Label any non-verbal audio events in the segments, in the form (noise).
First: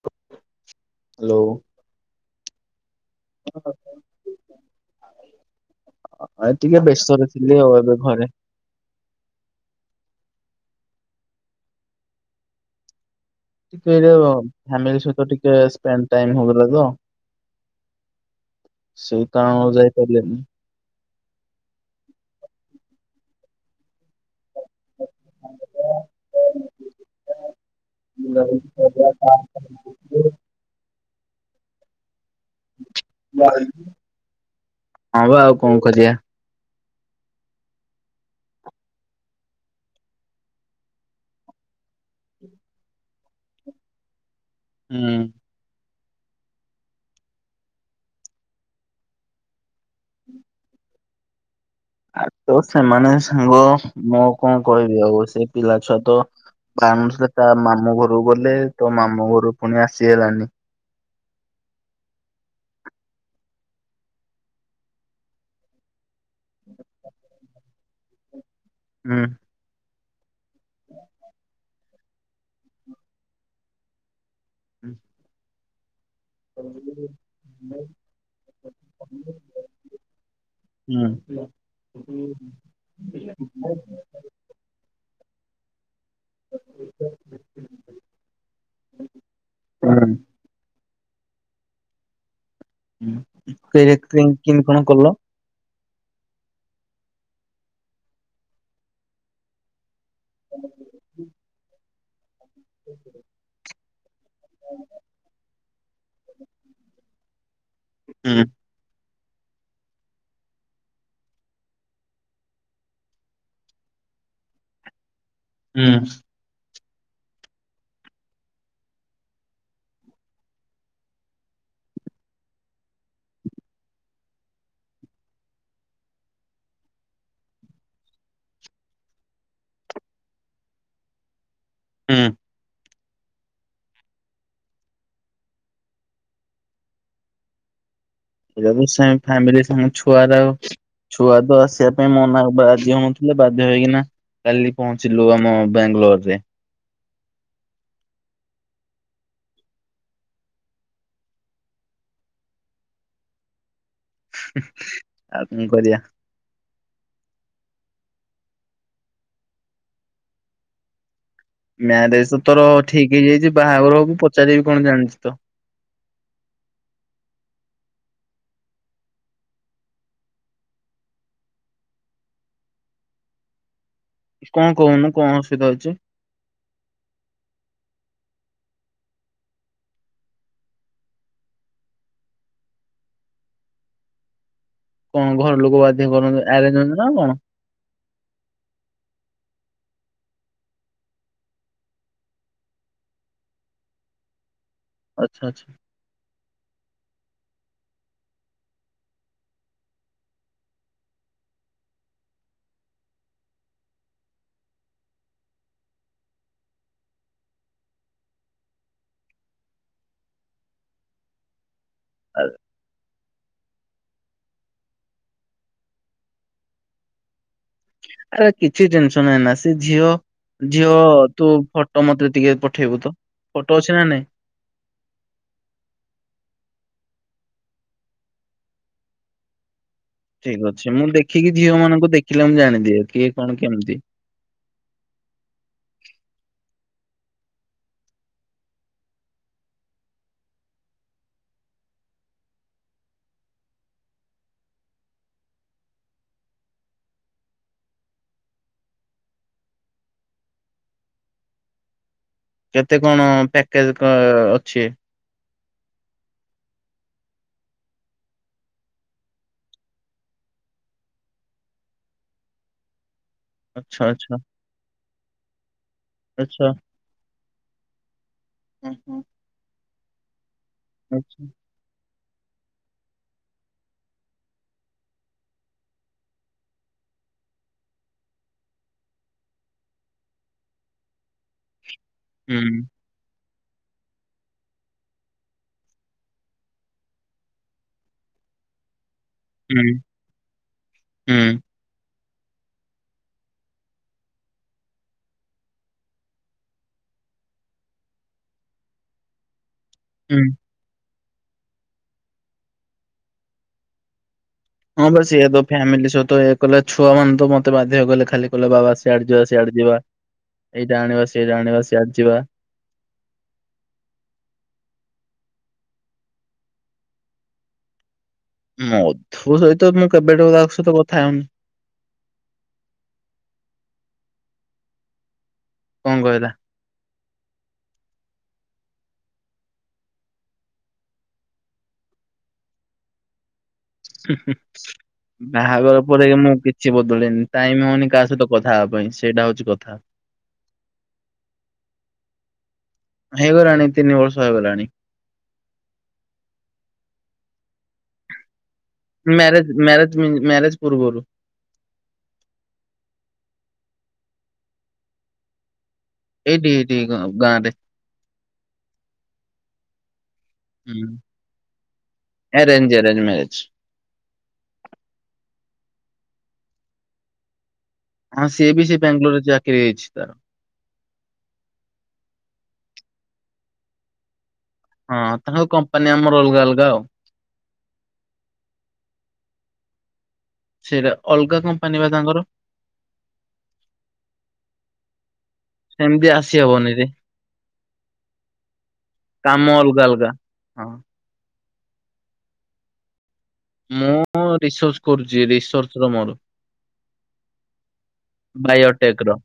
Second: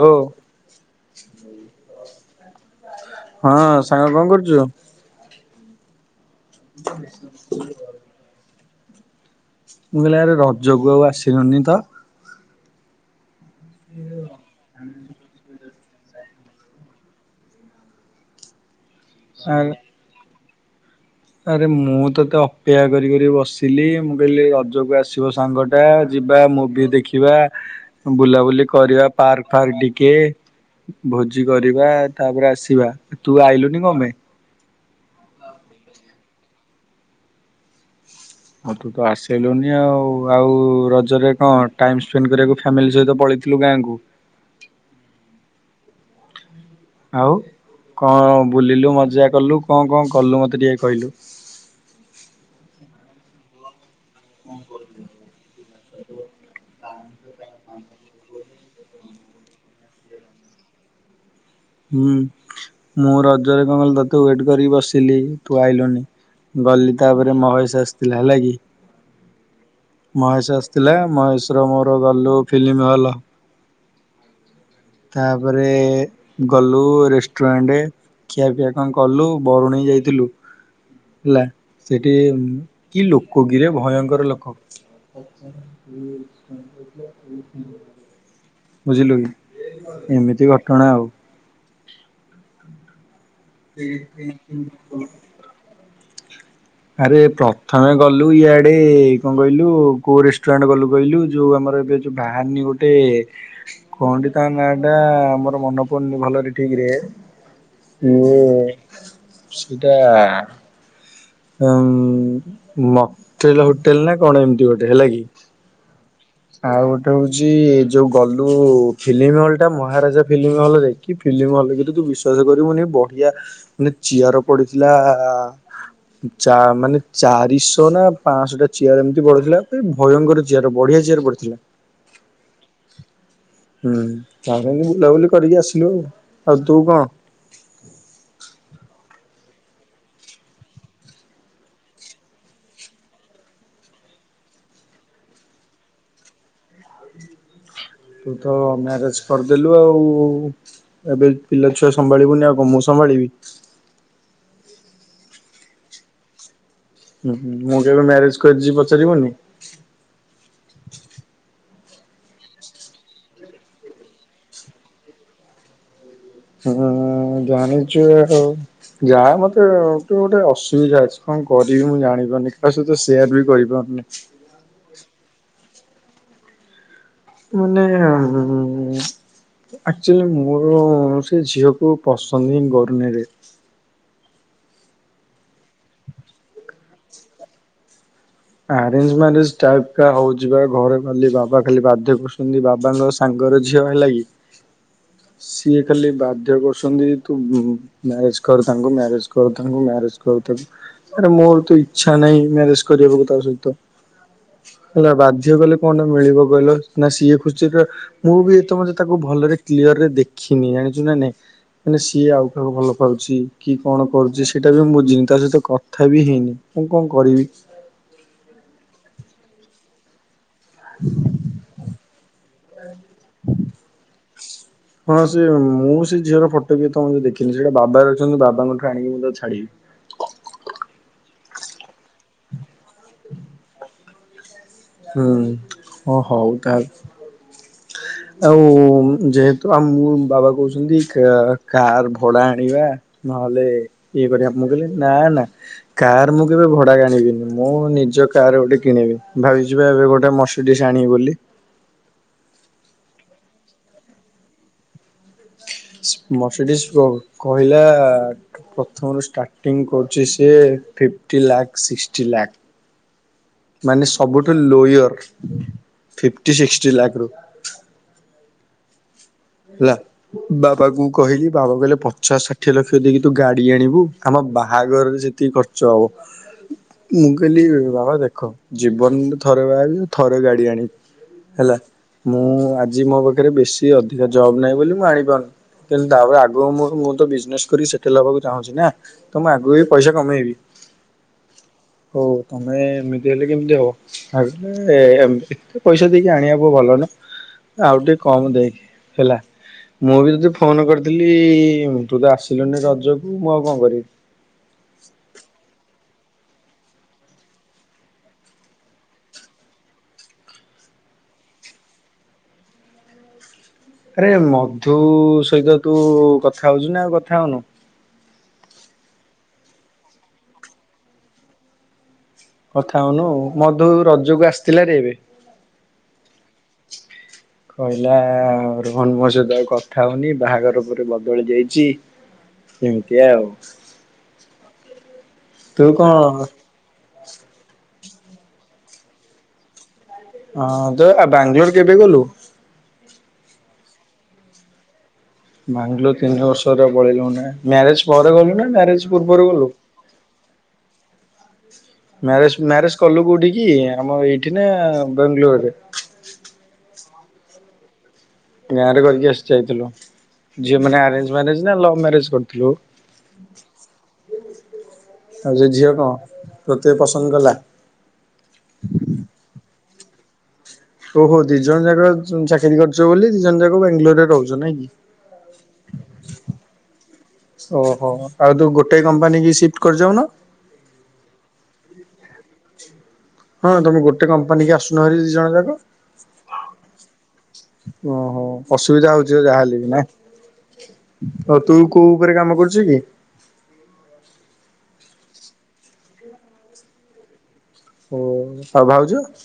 ହଉ । ହ୍ୟାଲୋ ହଁ ସାଙ୍ଗ କଣ କରୁଛୁ? ଟିକେ ବ୍ୟସ୍ତରେ ଥିଲି ଆଉ ଏବେ ଘରେ । ମୁଁ କହିଲି ଆରେ ରଜକୁ ଆଉ ଆସିିଲନି ତ! ଟିକେର ଫ୍ୟାମିଲି ସହିତ ଟିକେ ପେନ୍ ଟାଇମ୍ ହେଇଗଲା ତ ସେଇ ଆ କାରଣ ରୁ ଯାଇପାରିଲିନି । ଆରେ ମୁଁ ତତେ ଅପେକ୍ଷା କରିିକି ବସିଲି ମୁଁ କହିଲି ରଜକୁ ଆସିି ଆସିବ ସାଙ୍ଗଟା ଯିବା ମୁଭି ଦେଖିବା ବୁଲାବୁଲି କରିବା ପାର୍କ ଫାର୍କ ଟିକେ । ଭୋଜି କରିବା ତାପରେ ଆସିବା ତୁ ଆଇଲୁନି କଣ ପାଇଁ? ହଁ ବା ଆଉ କଣ କରିିବା। ହଁ ତୁ ତ ଆସିଲୁନି ଆଉ ଆଉ ରଜରେ କଣ ଟାଇମ ସ୍ପେଣ୍ଡ କରିବାକୁ ଫାମିଲି ସହିତ ପଳେଇ ଥିଲୁ ଗାଁଙ୍କୁ । ହୁଁ । ଆଉ । କଣ ବୁଲିଲୁ ମଜା କଲୁ କଣ କଣ କଲୁ ମତେ ଟିକେ କହିଲୁ? ଆ ତ ସେମାନେ ସାଙ୍ଗ ମୁଁ କଣ କହିବି ଆଉ ସେ ପିଲା ଛୁଆ ତ ତା ମାସରେ ତା ମାମୁଁ ଘରକୁ ଗଲେ ତୋ ମାମୁ ଘରୁ ପୁଣି ଆସି ହେଲାନି । ହୁଁ ମୁଁ ରଜରେ କଣ କହିଲି ତତେ ୱେଟ କରିକି ବସିଲି ତୁ ଆଇଲୁନି । ଗଲି ତାପରେ ମହେଶ ଆସିଥିଲା ହେଲା କି । ହୁଁ। ମହେଶ ଆସିଥିଲା ମହେଶର ମୋର ଗଲୁ ଫିଲ୍ମ ହଲ୍। ତାପରେ ଗଲୁ ରେଷ୍ଟୁରାଣ୍ଟ ଖିଆପିଆ କଣ କଲୁ ବରୁଣେଇ ଯାଇଥିଲୁ। ହୁଁ ହେଲା ସେଠି କି ଲୋକ କିରେ ଭୟଙ୍କର ଲୋକ। (inaudible) ବୁଝିଲୁ କି? ହୁଁ। ଏମିତି ଘଟଣା ଆଉ। ଉଁ ହୁଁ ଫେର୍ କି କିନ କଣ କଲ? ଆରେ ପ୍ରଥମେ ଗଲୁ ଇଆଡେ କଣ କହିଲୁ। କୋଉ ରେଷ୍ଟୁରାଣ୍ଟ ଗଲୁ କହିଲୁ। ଯୋଉ ଆମର ଏବେ ଯୋଉ ବାହାନି ଗୋଟେ କଣଟି ତା ନାଁ ଟା ମୋର ମନେ ପଡୁନି ଭଲରେ ଠିକରେ। ହୁଁ ମୁଁ ସେଇଟା ଉଁ ମକ୍ଲ ଟେଲ ହୋଟେଲ ନା କଣ ଏମତି ଗୋଟେ ହେଲା କି? ହୁଁ ଆଉ ଗୋଟେ ହଉଛି ଯୋଉ ଗଲୁ ଫିଲ୍ମ ହଲ୍ ଟା ମହାରାଜା ଫିଲ୍ମ ହଲରେ କି ଫିଲ୍ମ ହ କହିଲେକି ତୁ ବିଶ୍ଵାସ କରିବୁନି ବଢିଆ ମାନେ ଚିଆର ପଡିଥିଲା। ଚା ମାନେ ଚାରିଶହ ନା ପାଞ୍ଚଶ ଟା ଚିଆର ଏମିତି ପଡ଼ିଥିଲା। ମାନେ ଭୟଙ୍କର ଚିଆର ବଢିଆ ଚିୟାର ପଡ଼ିଥିଲା। ହୁଁ। ହୁଁ ତା ପାଇଁ ବୁଲାବୁଲି କରିକି ଆସିଲୁ। ଆଉ ତୁ କଣ? (unintelligible) ଫ୍ୟାମିଲି ସାଙ୍ଗ ଛୁଆର ଛୁଆ ତ ଆସିବା ପାଇଁ ମନା ବାଧ୍ୟ ହଉନଥିଲେ। ବାଧ୍ୟ ହେଇକିନା କାଲି ପହଞ୍ଚିଲୁ ଆମ ବାଙ୍ଗଲୋରରେ। ତୁ ତ ମ୍ୟାରେଜ କରିଦେଲୁ। ଆଉ ଏବେ ପିଲା ଛୁଆ ସମ୍ଭାଳିବୁନି ଆଉ କଣ ମୁଁ ସମ୍ଭା ମ୍ଭାଳୀବି। ହୁଁ ଆଉ କଣ କରିବା। ଉଁ ହୁଁ ମୁଁ କେବେ ମ୍ୟାରେଜ କରି ଯିବି ପଚାରିବୁନି। ମ୍ୟାରେଜ ତ ତୋର ଠିକ ହେଇଯାଇଚି। ବାହାଘର ହବୁ ପଚାରିବି କଣ ଜାଣିଛି ତ। ହୁଁ ଜାଣିଚୁ ଆଉ ଯା ମତେ ଗୋଟେ ଅସୁବିଧା ଅଛି କଣ? କରିବି ମୁଁ ଜାଣିପାରୁନି କାହା ସହିତ ସେୟାର ବି କରିପାରୁନି। କଣ କହୁନୁ କଣ ଅସୁବିଧା ହେଇଚି। ମାନେ ଆକଚୁଆଲି ମୁଁ ସେ ଝିଅକୁ ପସନ୍ଦ ହିଁ କରୁନିରେ। କଣ ଘର ଲୋକ ବାଧ୍ୟ କରନ୍ତୁ ଆରେଞ ମ୳୲ରେଜ ନା କଣ? ଆରେଞ୍ଜ ମ୍ୟାରେଜ ଟାଇପ କା ହଉଚି ବା। ଘରେ ଖାଲି ବାବା ଖାଲି ବାଧ୍ୟ କରୁଛନ୍ତି। ବାବାଙ୍କ ସାଙ୍ଗ ଘର ଝିଅ ହେଲା କି ଆଚ୍ଛା ଆଚ୍ଛା ସିଏ ଖାଲି ବାଧ୍ୟ କର ଛନ୍ତି ତୁ ମ୳୲ରେଜ କର ତାଙ୍କୁ ମ୍ୟାରେଜ କର ତାଙ୍କୁ ମ୍ୟାରେଜ କର ତାକୁ। ଆରେ ମୋର ତ ଇଚ୍ଛା ନାହିଁ ମ୍ୟାରେଜ କରିବାକୁ ତା ସହିତ। ହେଲା ବାଧ୍ୟ କଲେ କଣ ଟା ମିଳିବ କହିଲ ନା ସିଏ ଖୁସିରେ ର। ମୁଁ ବି ତମେ ଯଦି ତାକୁ ଭ ଭଲରେ କ୍ଲିଅରରେ ଦେଖିନି ଜାଣିଛୁ ନା ନାଇଁ ମାନେ ସିଏ ଆଉ କାହାକୁ ଭଲ ପାଉଚି। କି କଣ କରୁଛି ସେଇଟା ବି ମୁଁ ବୁଝିନି ତା ସହିତ କଥା ବି ହେଇନି ମୁଁ କଣ କରିବି। ଆରେ କିଛି ଟେନସନ ହେ ନା ସେ ଝିଅ ଝିଅ ତୁ ଫଟୋ ମତେ ଟିକେ ପଠେଇବୁ ତ ଫଟୋ ଅଛି ନା ନାଇଁ। ହଁ ସେ ମୁଁ ସେ ଝିଅର ଫଟୋ କୁ ଏପନ୍ତ ଦେଖ କିନ୍ତୁ ସେଟା ବାବା ରଖିଛନ୍ତି ବାବାଙ୍କଠୁ ଆଣିକି ମୁଁ ତତେ ଛାଡିବି। ଠିକ ଅଛି ମୁଁ ଦେଖିକି ଝିଅ ମାନଙ୍କୁ ଦେଖିଲେ ମୁଁ ଜାଣିଦିଏ। କିଏ କଣ କେମିତି? ହୁଁ ଓ ହୋଉ ତାହେଲେ। ଆଉ ଯେହେତୁ ଆଉ ମୁଁ ବାବା କହୁଛନ୍ତି କା କାର ଭଡା ଆଣିବା। ନହେଲେ ଇଏ କରିବା ମୁଁ କହିଲି ନା ନା କାର ମୁଁ କେବେ ଭଡାକୁ ଆଣିବିନି। ମୁଁ ନିଜ କା କାର ଗୋଟେ କିଣିବି ଭାବିଛି ବା ଏବେ ଗୋଟେ ମର୍ସିତିଜ ଆଣିବି ବୋଲି। କେତେ କଣ ପ୍ୟାକେଜ ଅଁ ଅଛି। ମସିଡିସ୍ ର କହିଲା ପ୍ରଥମରୁ ଷ୍ଟାର୍ଟିଂ କରୁଚି ସିଏ। (unintelligible) ଫିଫ୍ଟି ସିକ୍ସଟି ଲାଖ ହ ହୁଁ। ହେଲା ବାବାଙ୍କୁ କହିଲି ବାବା କହିଲେ ପ ଛଅ ଷାଠିଏ ଲକ୍ଷ ଦେଇକି ତୁ ଗାଡି ଆଣିବୁ ଆମ ବାହାଘରରେ ସେତିକି ଖର୍ଚ୍ଚ ହବ। ମୁଁ କହିଲି ବାବା ଦେଖ ଜୀବନରେ ଥରେ ବାହାହେବି ଥରେ ଗାଡି ଆଣିବି। ହେଲା ମୁଁ ଆଜି ମୋ ପାଖରେ ବେଶି ଅଧିକା ଜବ ନାହିଁ ବୋଲି ମୁଁ ଆଣିପାରୁନି। କିନ୍ତୁ ତାପରେ ଆଗ ମୁଁ ମୁଁ ତ ବିଜନେସ କର ସେଟେଲ୍ ହବାକୁ ଚାହୁଁଛି ନା। ତ ମୁଁ ଆଗକୁ ବି ପଇସା କମେଇବି। ହଉ ତମେ ଏମିତି ହେଲେ କେମିତି ହେବ ତାଲେ ଏତେ ପଇସା ଦେଇକି ଆଣିବାକୁ ଭଲ ନୁହଁ। ଆଉ ଟିକେ କମ ଦେଇକି ହେଲା ମୁଁ ବି ହୁଁ। ଯଦି ଫୋନ କରିଦି ଥିଲି ତୁ ତ ଆସିଲୁନି ରଜକୁ ମୁଁ ଆଉ କଣ କରିବି? ହଁ ବସ ଇଏ ତ ଫ୍ୟାମିଲି ସହ ତ ଏହଲେ ଛୁ ମାନେ ତ ମତେ ବାଧ୍ୟ କଲେ ଖାଲି କହଲେ ବାବା ସିଆଡେ ଯିବା। ଏଇଟା ଆଣିବାସ ଏଇଟା ଆଣିବା ୟଦ ଯିବା। (inaudible) ଆରେ ମଧୁ ସହିତ ତୁ କଥା ହଉଛୁ ନା ଆଉ କଥା ହଉନୁ? ମଧୁ ସହିତ ମୁଁ କେବେଠୁ ତା ସହିତ କଥା ହଉନି। କଥା ହଉନୁ ମଧୁ ରଜକୁ ଆସିଥିଲା ରେ ଏବେ। କଣ କହିଲା? କହିଲା ମୋ ସହିତ ଆଉ କଥା ହଉନି ବାହାଘର ପରେ ବଦଳି ଯାଇଛି। ଏମିତି ଆଉ। ତୁ ବାହାଘର କଣ ପରେ ମୁଁ କିଛି ବଦଳିନି ଟାଇମ ହୋଉନି କାହା ସହିତ କଥା ହେବା ପାଇଁ ସେଇଟା ହଉଛି କଥା। ହଁ ତ ବାଙ୍ଗଲୋର କେବେ ଗଲୁ? ହେଇଗଲାଣି ତିନି ବର୍ଷ ହେଲାଣି। ବାଙ୍ଗଲୋର ତିନି ବର୍ଷରେ ପଳେଇଲୁ ନା ମ୍ୟାରେଜ ପରେ ଗଲୁ ନା? ମ୍ୟାରେଜ ପୂର୍ବରୁ ଗଲୁ? ମ୍ୟାରେଜ ମ୍ୟାରେଜ ମ୍ୟାରେଜ ପୂର୍ବରୁ। ମ୍ୟାରେଜ ମ୍ୟାରେଜ କଲୁ କୋଉଠି କିି ଆମ ଏଇଠି ନା ବାଙ୍ଗଲୋରରେ? ଏଇଠି ଏଇଠି ଗାଁରେ। ଗାଁ ରେ କରିକି ଆସି ଯାଇଥିଲୁ ଝିଅ ହୁଁ, ମାନେ ଆରେଞ୍ଜ ମ୍ୟାରେଜ ନା ଲଭ୍ ମ୍ୟାରେଜ କରିଥିଲୁ? ଆରେଞ୍ଜ ଆରେଞ୍ଜ ମ୍ୟାରେଜ ଆଉ ସେ ଝିଅ କଣ ତତେ ପସନ୍ଦ କଲା? ଆଁ ସିଏ ବି ସି ବାଙ୍ଗାଲୋରରେ ଚାକିରି ହେଇଛି ତାର। ଓହୋ ଦି ଜଣ ଯାକ ଚାକିରି କରୁଛ ବୋଲି ଦି ଜଣ ଯାକ ବାଙ୍ଗଲୋରରେ ରହୁଛ? ନାଇଁ କି? ହଁ ତାଙ୍କ କମ୍ପାନୀ ଆମର ଅଲଗା ଅଲଗା ଆଉ। ଓହୋ ଆଉ ତୁ ଗୋଟେ କମ୍ପାନୀ କି ସିଫ୍ଟ କରିଯାଉ ନ? ସେଇଟା ଅଲଗା କମ୍ପାନୀ ପା ତାଙ୍କର? ହଁ ତମେ ଗୋଟେ କମ୍ପାନୀ କି ଆସୁନହେରି ଦି ଜଣ ଯାକ। ସେମିତି ଆସି ହବନି ରେ ଓହୋ ଅସୁବିଧା ହଉଛି ଯାହା କାମ ହେଲେ ବି ନା? ଅଲଗା ଅଲଗା। ହଁ ହଉ ତୁ କୋଉ ଉପରେ କାମ କରୁଛୁ କି? ମୁଁ ରିସର୍ଚ୍ଚ କରୁଛି ରିସର୍ଚ୍ଚ ର ମୋର ଓ ଆଉ ଭାଉଜ ବାୟୋଟେକ ର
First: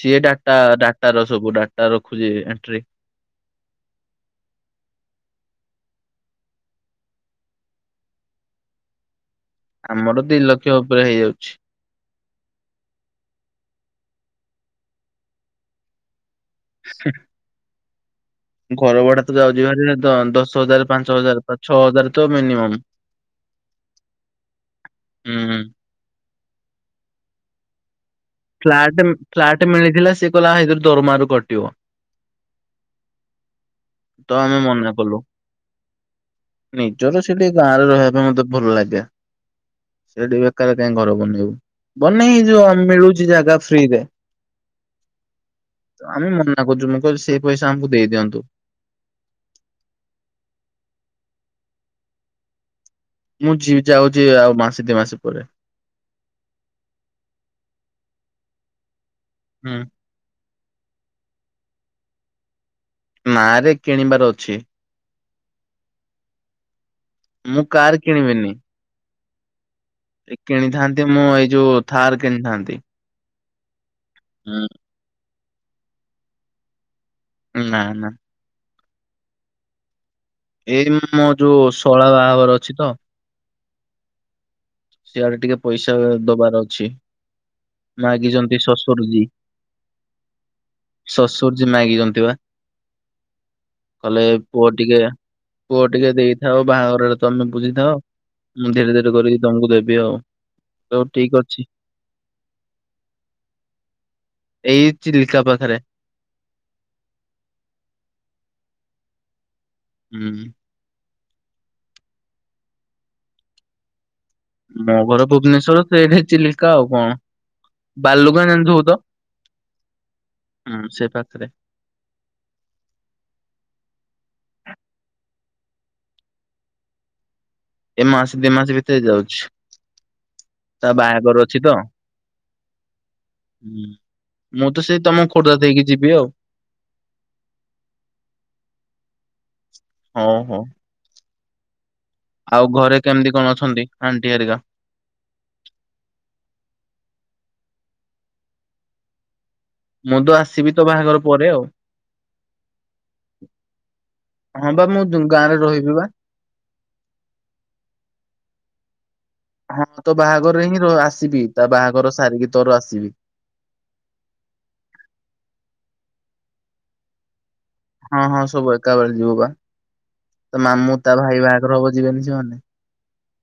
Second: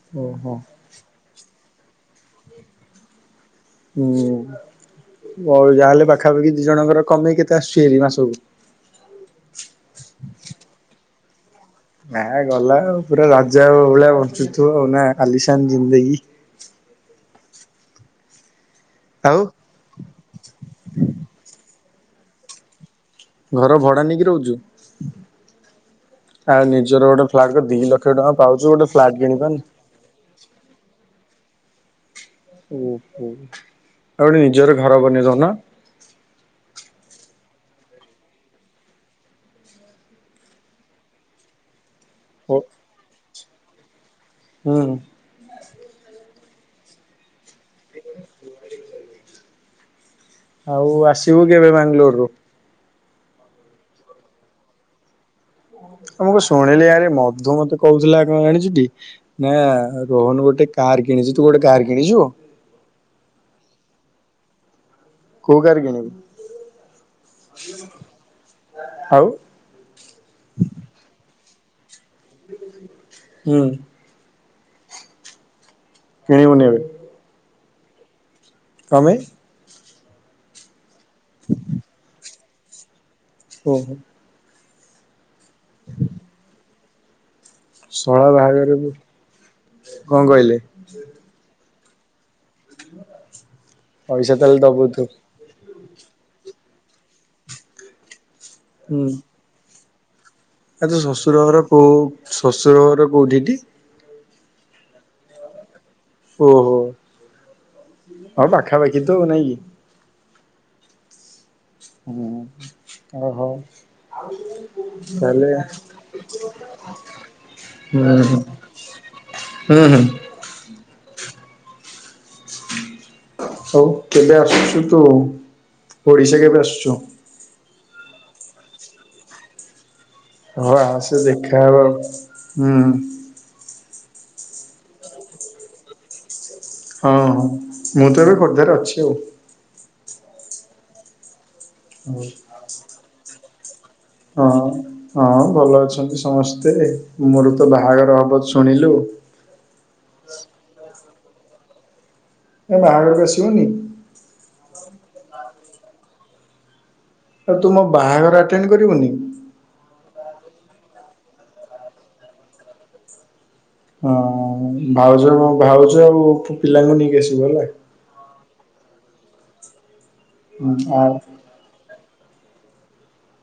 ସିଏ ଓହୋ ଡାଟା ଡାଟା ର ସବୁ ଡାଟା ଟା ରଖୁଛି ଏଣ୍ଟ୍ରି। ହୁଁ। ହଉ ଯାହାହେଲେ ପାଖାପାଖି ଦି ଜଣଙ୍କର କମେଇ କେତେ ଆସୁଛି ହେରି ମାସକୁ ଆମର ଦି ଲକ୍ଷ ଉପରେ ହେଇଯାଉଛି। ନା ଗଲା ଆ ପୁରା ରାଜା ଆ ଭଳିଆ ବଞ୍ଚୁଥିବ ଆଉ ନା କାଲିସାନ ଜିନ୍ଦେକି। ଠିକ। ଘର ଭଡା ତ ଆଉ ଯାଉଛି ଭାରି ଦଶ ହଜାର ପାଞ୍ଚ ହଜାର ଛଅ ହଜାର ତ ମିନିମମ୍। ଘର ଭଡା ନେଇକି ରହୁଛୁ ହୁଁ ଆଉ ନିଜର ଗୋଟେ (unintelligible) ପାଉଛୁ ଗୋଟେ ଫ୍ଲାଟ୍ ଫ୍ଲାଟ କିଣିପାରୁନୁ। ଫ୍ଲାଟ୍ ମିଳିଥିଲା ସେଏ କହିଲ ଏଥି ଦରମାରୁ କଟିବ। ଓହୋ। ତ ଆମେ ମନା କଲୁ ନିଜର ସେଠ ଗାଁରେ ରହିବା ପାଇଁ ମତେ ଭଲ ଲାଗେ, ସେଇଠି ବେକାର କାଇହିଁ ଘର ବନେଇବୁ। ବନ ଏଇ ଯୋଉ ମିଳୁଛି ଜାଗା ଫ୍ରିରେ। ହଁ। ତ ଆମେ ମନା କରୁଛୁ ମୁଁ କିଲ ସେଇ ପଇସା ଆମକୁ ଦେଇଦିଅନ୍ତୁ। ଆଉ ଆସିବୁ କେବେ ବାଙ୍ଗାଲୋରରୁୁ? ମୁଁ ଯ ଯାଉଛି ଆଉ ମାସେ ଦି ମାସ ପରେ। ଆ ମୁକୁ ଶୁଣିଲି ଆରେ ମଧୁ ମତେ କହୁଥିଲା କଣ ଜାଣିଛୁ ଟି? ନା ହୁଁ ରୋହନ ଗୋଟେ କାର କିଣିଛୁ ତୁ ଗୋଟେ କାର କିଣିଛୁ? ନା ରେ କିଣିବାର ଅଛି। କୋଉ କାର ମୁଁ କିଣିବୁ? କାର ଆଉ ଏ କିଣିଥାନ୍ତି ମୁଁ ଏଇ ଯୋଉ ଥାର କିଣିଥାନ୍ତି। ହୁଁ। ହୁଁ। କିଣିବୁନି ଏବେ? ନା ନା। କ ପାଇଁ? ଏଇ ମୋ ଯୋଉ ଶଳା ବାହାଘର ଅଛି ତ। ଓ ହୋ। ସେଆଡେ ଟିକେ ପଇସା ଦବାର ଅଛି। ଶଳା ମାଗିଛନ୍ତି ବାହାଘରକୁ ଶ୍ୱଶୁରଜୀ କଣ କହିଲେ ଶଶୁର ଜି ମାଗିଛନ୍ତି ବା। କହିଲେ ପଇସା ତାହେଲେ ପୁଅ ଦବୁ ଟିକେ ତୁ। ପୁଅ ଟିକେ ଦେଇଥାଅ ବାହାଘରରେ ତମେ ବୁଝିଥାଅ ମୁଁ ଧୀରେ ଧୀରେ କରିକି ତମକୁ ଦେବି ଆଉ। ଆ ତ ହଉ ଠିକ ଶ୍ୱଶୁର ଘର ଅଛି କୋଉ ଶ୍ୱଶୁର ଘର କୋଉଠି ଟି? ଏଇ ଚିଲିକା ପାଖରେ। ଓହୋ ହଉ ପାଖାପାଖି ତ ନାଇଁ କି? ହୁଁ। ହୁଁ ଆ ହଉ। ମୋ ଘର ଭୁବନେଶ୍ଵର ଏଇଠି ଚିଲିକା ଆଉ କଣ? ହୁଁ ହୁଁ ବାଲୁଗାଁ ଜାଣି ଥିବୁ ତ? ହୁଁ ହୁଁ ହଁ ସେ ପାଖ ସେରେ। ଓଡ଼ିଶା କେବେ ଆସୁଛୁ? ଏ ମାସ ଦିଇ ମାସ ଭିତରେ ଯାଉଛି। ହ ତା ଆସ ବାହାଘର ଅଛି ଦେଖା ତ। ହବା ହୁ। ହୁଁ ମୁଁ ତ ସେ ତମ ଖୋର୍ଦ୍ଧା ହେଇକି ଯିବି ଆଉ। ହଁ ହ ମୁଁ ତ ଏବେ ଖୋର୍ଦ୍ଧାରେ ଅଛି ଆଉ। ହ ହୋ। ଆଉ ଘରେ କେମିତି କଣ ଅଛନ୍ତି? ଆଣ୍ଟି ହଁ ହେରିକା? ହଁ ଭଲ ଅଛନ୍ତି ସମସ୍ତେ। ମୋର ତ ବାହାଘର ହବ ଶୁଣିଲୁ। ମୁଁ ତ ଆସିବି ତୋ ବାହାଘର ପରେ ଆଉ। ମୋ ବାହାଘର କୁ ଆସିବୁନି? ହଁ ବା ମୁଁ ଗାଁରେ ରହିବି ବା। ଆଉ ତୁ ମୋ ବାହାଘର ଆଟେନ୍ କରିବୁନି? ହଁ ତ ବାହାଘର ହିଁ ଆସିବି ତା ବାହାଘର ସାରିକି ତୋର ଆସିବି। ହଁ ଭାଉଜ ଭାଉଜ ଆଉ ପିଲାଙ୍କୁ ନେଇକି ଆସିବ ହେଲା। ହଁ ହଁ ସବୁ ଏକା ବଳେ ଯିବୁ ବା ତ ମାମୁଁ ହେଲା। ଆଉ ତା ଭାଇ ବାହାଘର ହବ ଯିବେନି ସେମାନେ।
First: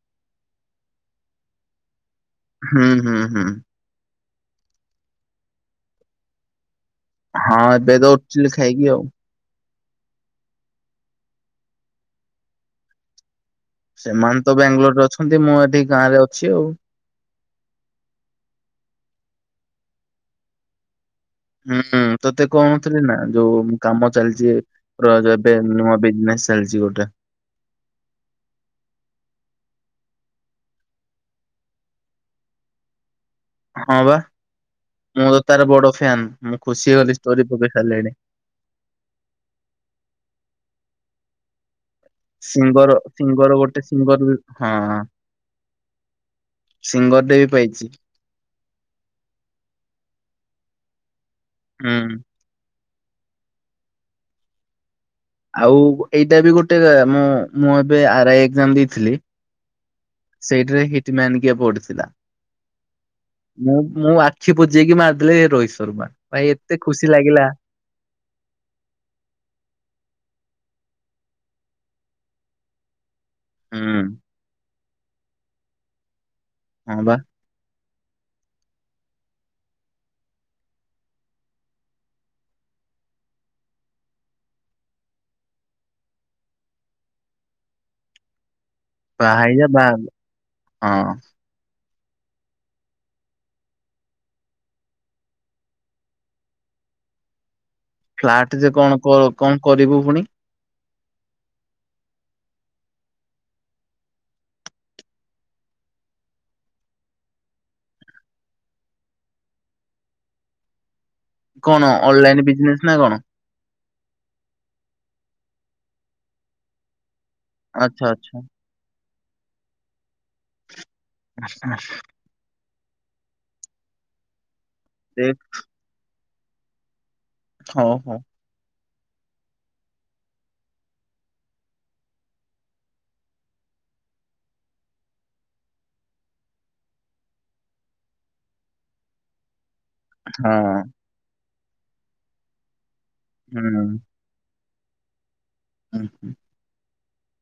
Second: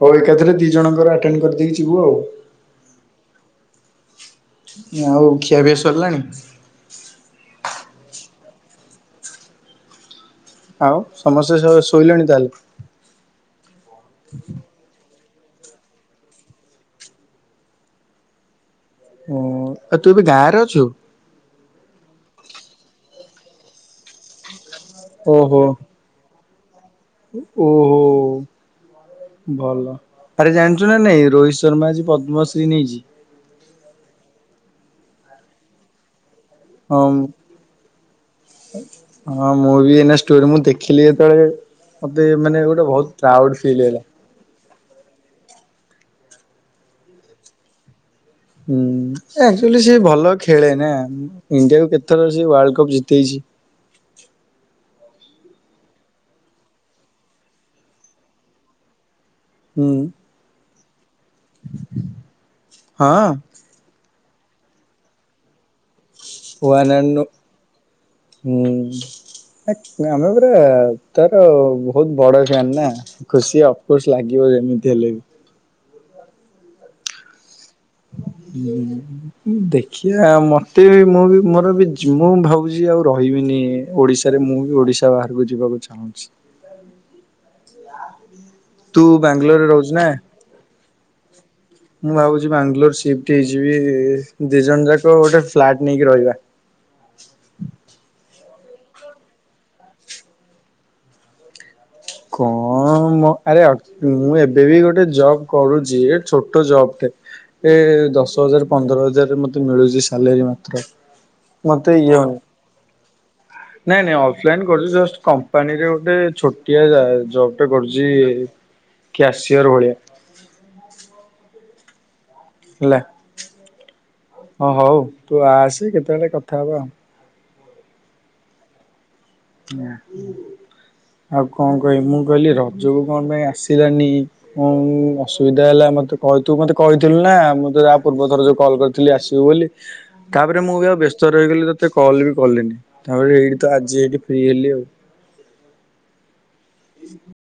ହଉ ଏକାଥରେ ଦି ଜଣଙ୍କର ଆଟେଣ୍ଡ କରିଦେଇକି ଯିବୁ ଆଉ। ହୁଁ ହୁଁ ହୁଁ ଆଉ ଖିଆପିଆ ସରିଲାଣି? ହଁ ବେଦ ଲ ଖାଇକି ଆଉ। ଆଉ ସମସ୍ତେ ଶୋଇଲେଣି ତାହେଲେ। ସେମାନେ ତ ବାଙ୍ଗାଲୋରରେ ଅଛନ୍ତି, ମୁଁ ଏଠି ଗାଁ ରେ ଅଛି ଆଉ। ହୁଁ ଆ ତୁ ଏବେ ଗା ଗାଁରେ ଅଛୁ। ହୁଁ ତତେ କଣଥିଲି ନା ଯୋଉ କାମ ଚାଲିଚି। ରଜ ଏବେ ଓହୋ ନି ବିଜିନେସ୍ ଚାଲିଛି ଗୋ ଓହୋ ଭଲ। ଆରେ ଜାଣିଛୁ ନା ନାଇଁ ରୋହିତ ଶର୍ମା ଆଜି ପଦ୍ମଶ୍ରୀ ନେଇଛି। ହଁ ବା ମୁଁ ତ ତାର ବଡ଼ ଫ୍ୟାନ। ହଁ ହଁ ମୁଁ ବି ଏଇନେ ଷ୍ଟୋରି ମୁଁ ଦେଖିଲି ଯେତେ ସେତେବେଳେ ମତେ ମାନେ ଗୋଟେ ବହୁତ ପ୍ରାଉଡ ଫିଲ୍ ହେଲା। ହଁ ହଁ ସିଙ୍ଗର ଟେ ବି ପାଇଛି। ହଁ ସେ ଆକଚୁଆଲି ସେ ଭଲ ଖେଳେ ନା ଇଣ୍ଡିଆକୁ ହୁଁ କେତେଥର ସେ ୱାଲ୍ଡକପ ଜିତେ ତେଇଛି। ଆଉ ଏଇଟା ବି ଗୋଟେ ମୁଁ ଏବେ ଆର ଆଇ ଏକଜାମ ଦେଇଥିଲି। ହୁଁ ସେଇଠିରେ ହିଟ ମ୍ୟାନ୍ କିଏ ପଡିଥିଲା ମୁଁ ମୁଁ ଆଖି ବୁଜେଇକି ମାରିଦେଲି ରୋହିତ ଶର୍ମା ଭାଇ ହଁ ଏତେ ୱାନ୍ ଖୁସି ଆଣ୍ଡ ଲାଗିଲା। ହୁଁ ହେକ୍ ଆମେ ପୁରା ତାର ବହୁତ ବଡ ଫ୍ୟାନ୍ ନା ଖୁସି ହୁଁ। ଅଫକୋର୍ସ ଲାଗିବ ଯେମିତି ହେଲେ ବି। ହଁ ବା। ଦେଖିବା ମତେ ମୁଁ ବି ମୋର ବି ମୁଁ ଭାବୁଛି ଆଉ ରହି ବିନି ଓଡିଶାରେ ମୁଁ ବି ଓଡିଶା ବାହାରକୁ ଯିବାକୁ ଚାହୁଁଛି। ତୁ ବାହା ହେଇଯା ବ୍ୟାଙ୍ଗଲୋରରେ ବାହା ରହୁଛୁ ନା! ହଁ ମୁଁ ଭାବୁଛି ବ୍ୟାଙ୍ଗଲୋର ସିଫ୍ଟ ହେଇଯିବି ଦି ଜଣ ଯାକ ଗୋଟେ ଫ୍ଲାଟ ନେଇକି ରହିବା। ହାଟେ ଯେ କଣ କଣ କରିବୁ ପୁଣି? କଣ ମ ଆରେ ଅ ମୁଁ ଏବେ ବି ଗୋଟେ ଜବ କରୁଛି ହେ ଛୋଟ ଜବ। ଏ ଦଶ ହଜାର ପନ୍ଦର ହଜାରରେ ମତେ ମିଳୁଛି ସାଲେରି ମାତ୍ର। କଣ ମତେ ଇଏ ହଉନି ଅନଲାଇନ ବିଜନେସ୍ ନା କଣ? ନାଇଁ ନାଇଁ ଅଫଲାଇନ୍ କରୁ ଛି ଜଷ୍ଟ କମ୍ପାନୀରେ ଗୋଟେ ଛୋଟିଆ ଆ ଜବ୍ ଟେ କରୁଛି ଆଚ୍ଛା ଆଚ୍ଛା କ୍ୟାସୟର୍ ଭଳିଆ। ଆଶଶ ହେଲା ହ ହଉ ତୁ ଦେଖ ଆସେ କେତେବେଳେ କଥା ହବା ଆଉ। ହଉ ହଉ। ହଁ। ଆଉ କଣ କହିବି ମୁଁ କହିଲି ରଜକୁ କଣ ପାଇଁ ଆସିଲାନି କଣ ଅସୁବିଧା ହେଲା? ମୋତେ କହିଥୁ ମୋତେ କହିଥିଲୁ ନା ମୁଁ ତ ଯା ପୂର୍ବ ଥର ଯେଉଁ କଲ୍ କରିଥିଲି ଆସିବୁ ବୋଲି। ତାପରେ ମୁଁ ହଁ ବି ଆଉ ବ୍ୟସ୍ତ ରହିଗଲି ତତେ କଲ୍ ବି କଲିନି ତାପରେ ଏଇଠି ତ ଆଜି ଏଇଠି (unintelligible) ହୁଁ ହୁଁ। ହୁଁ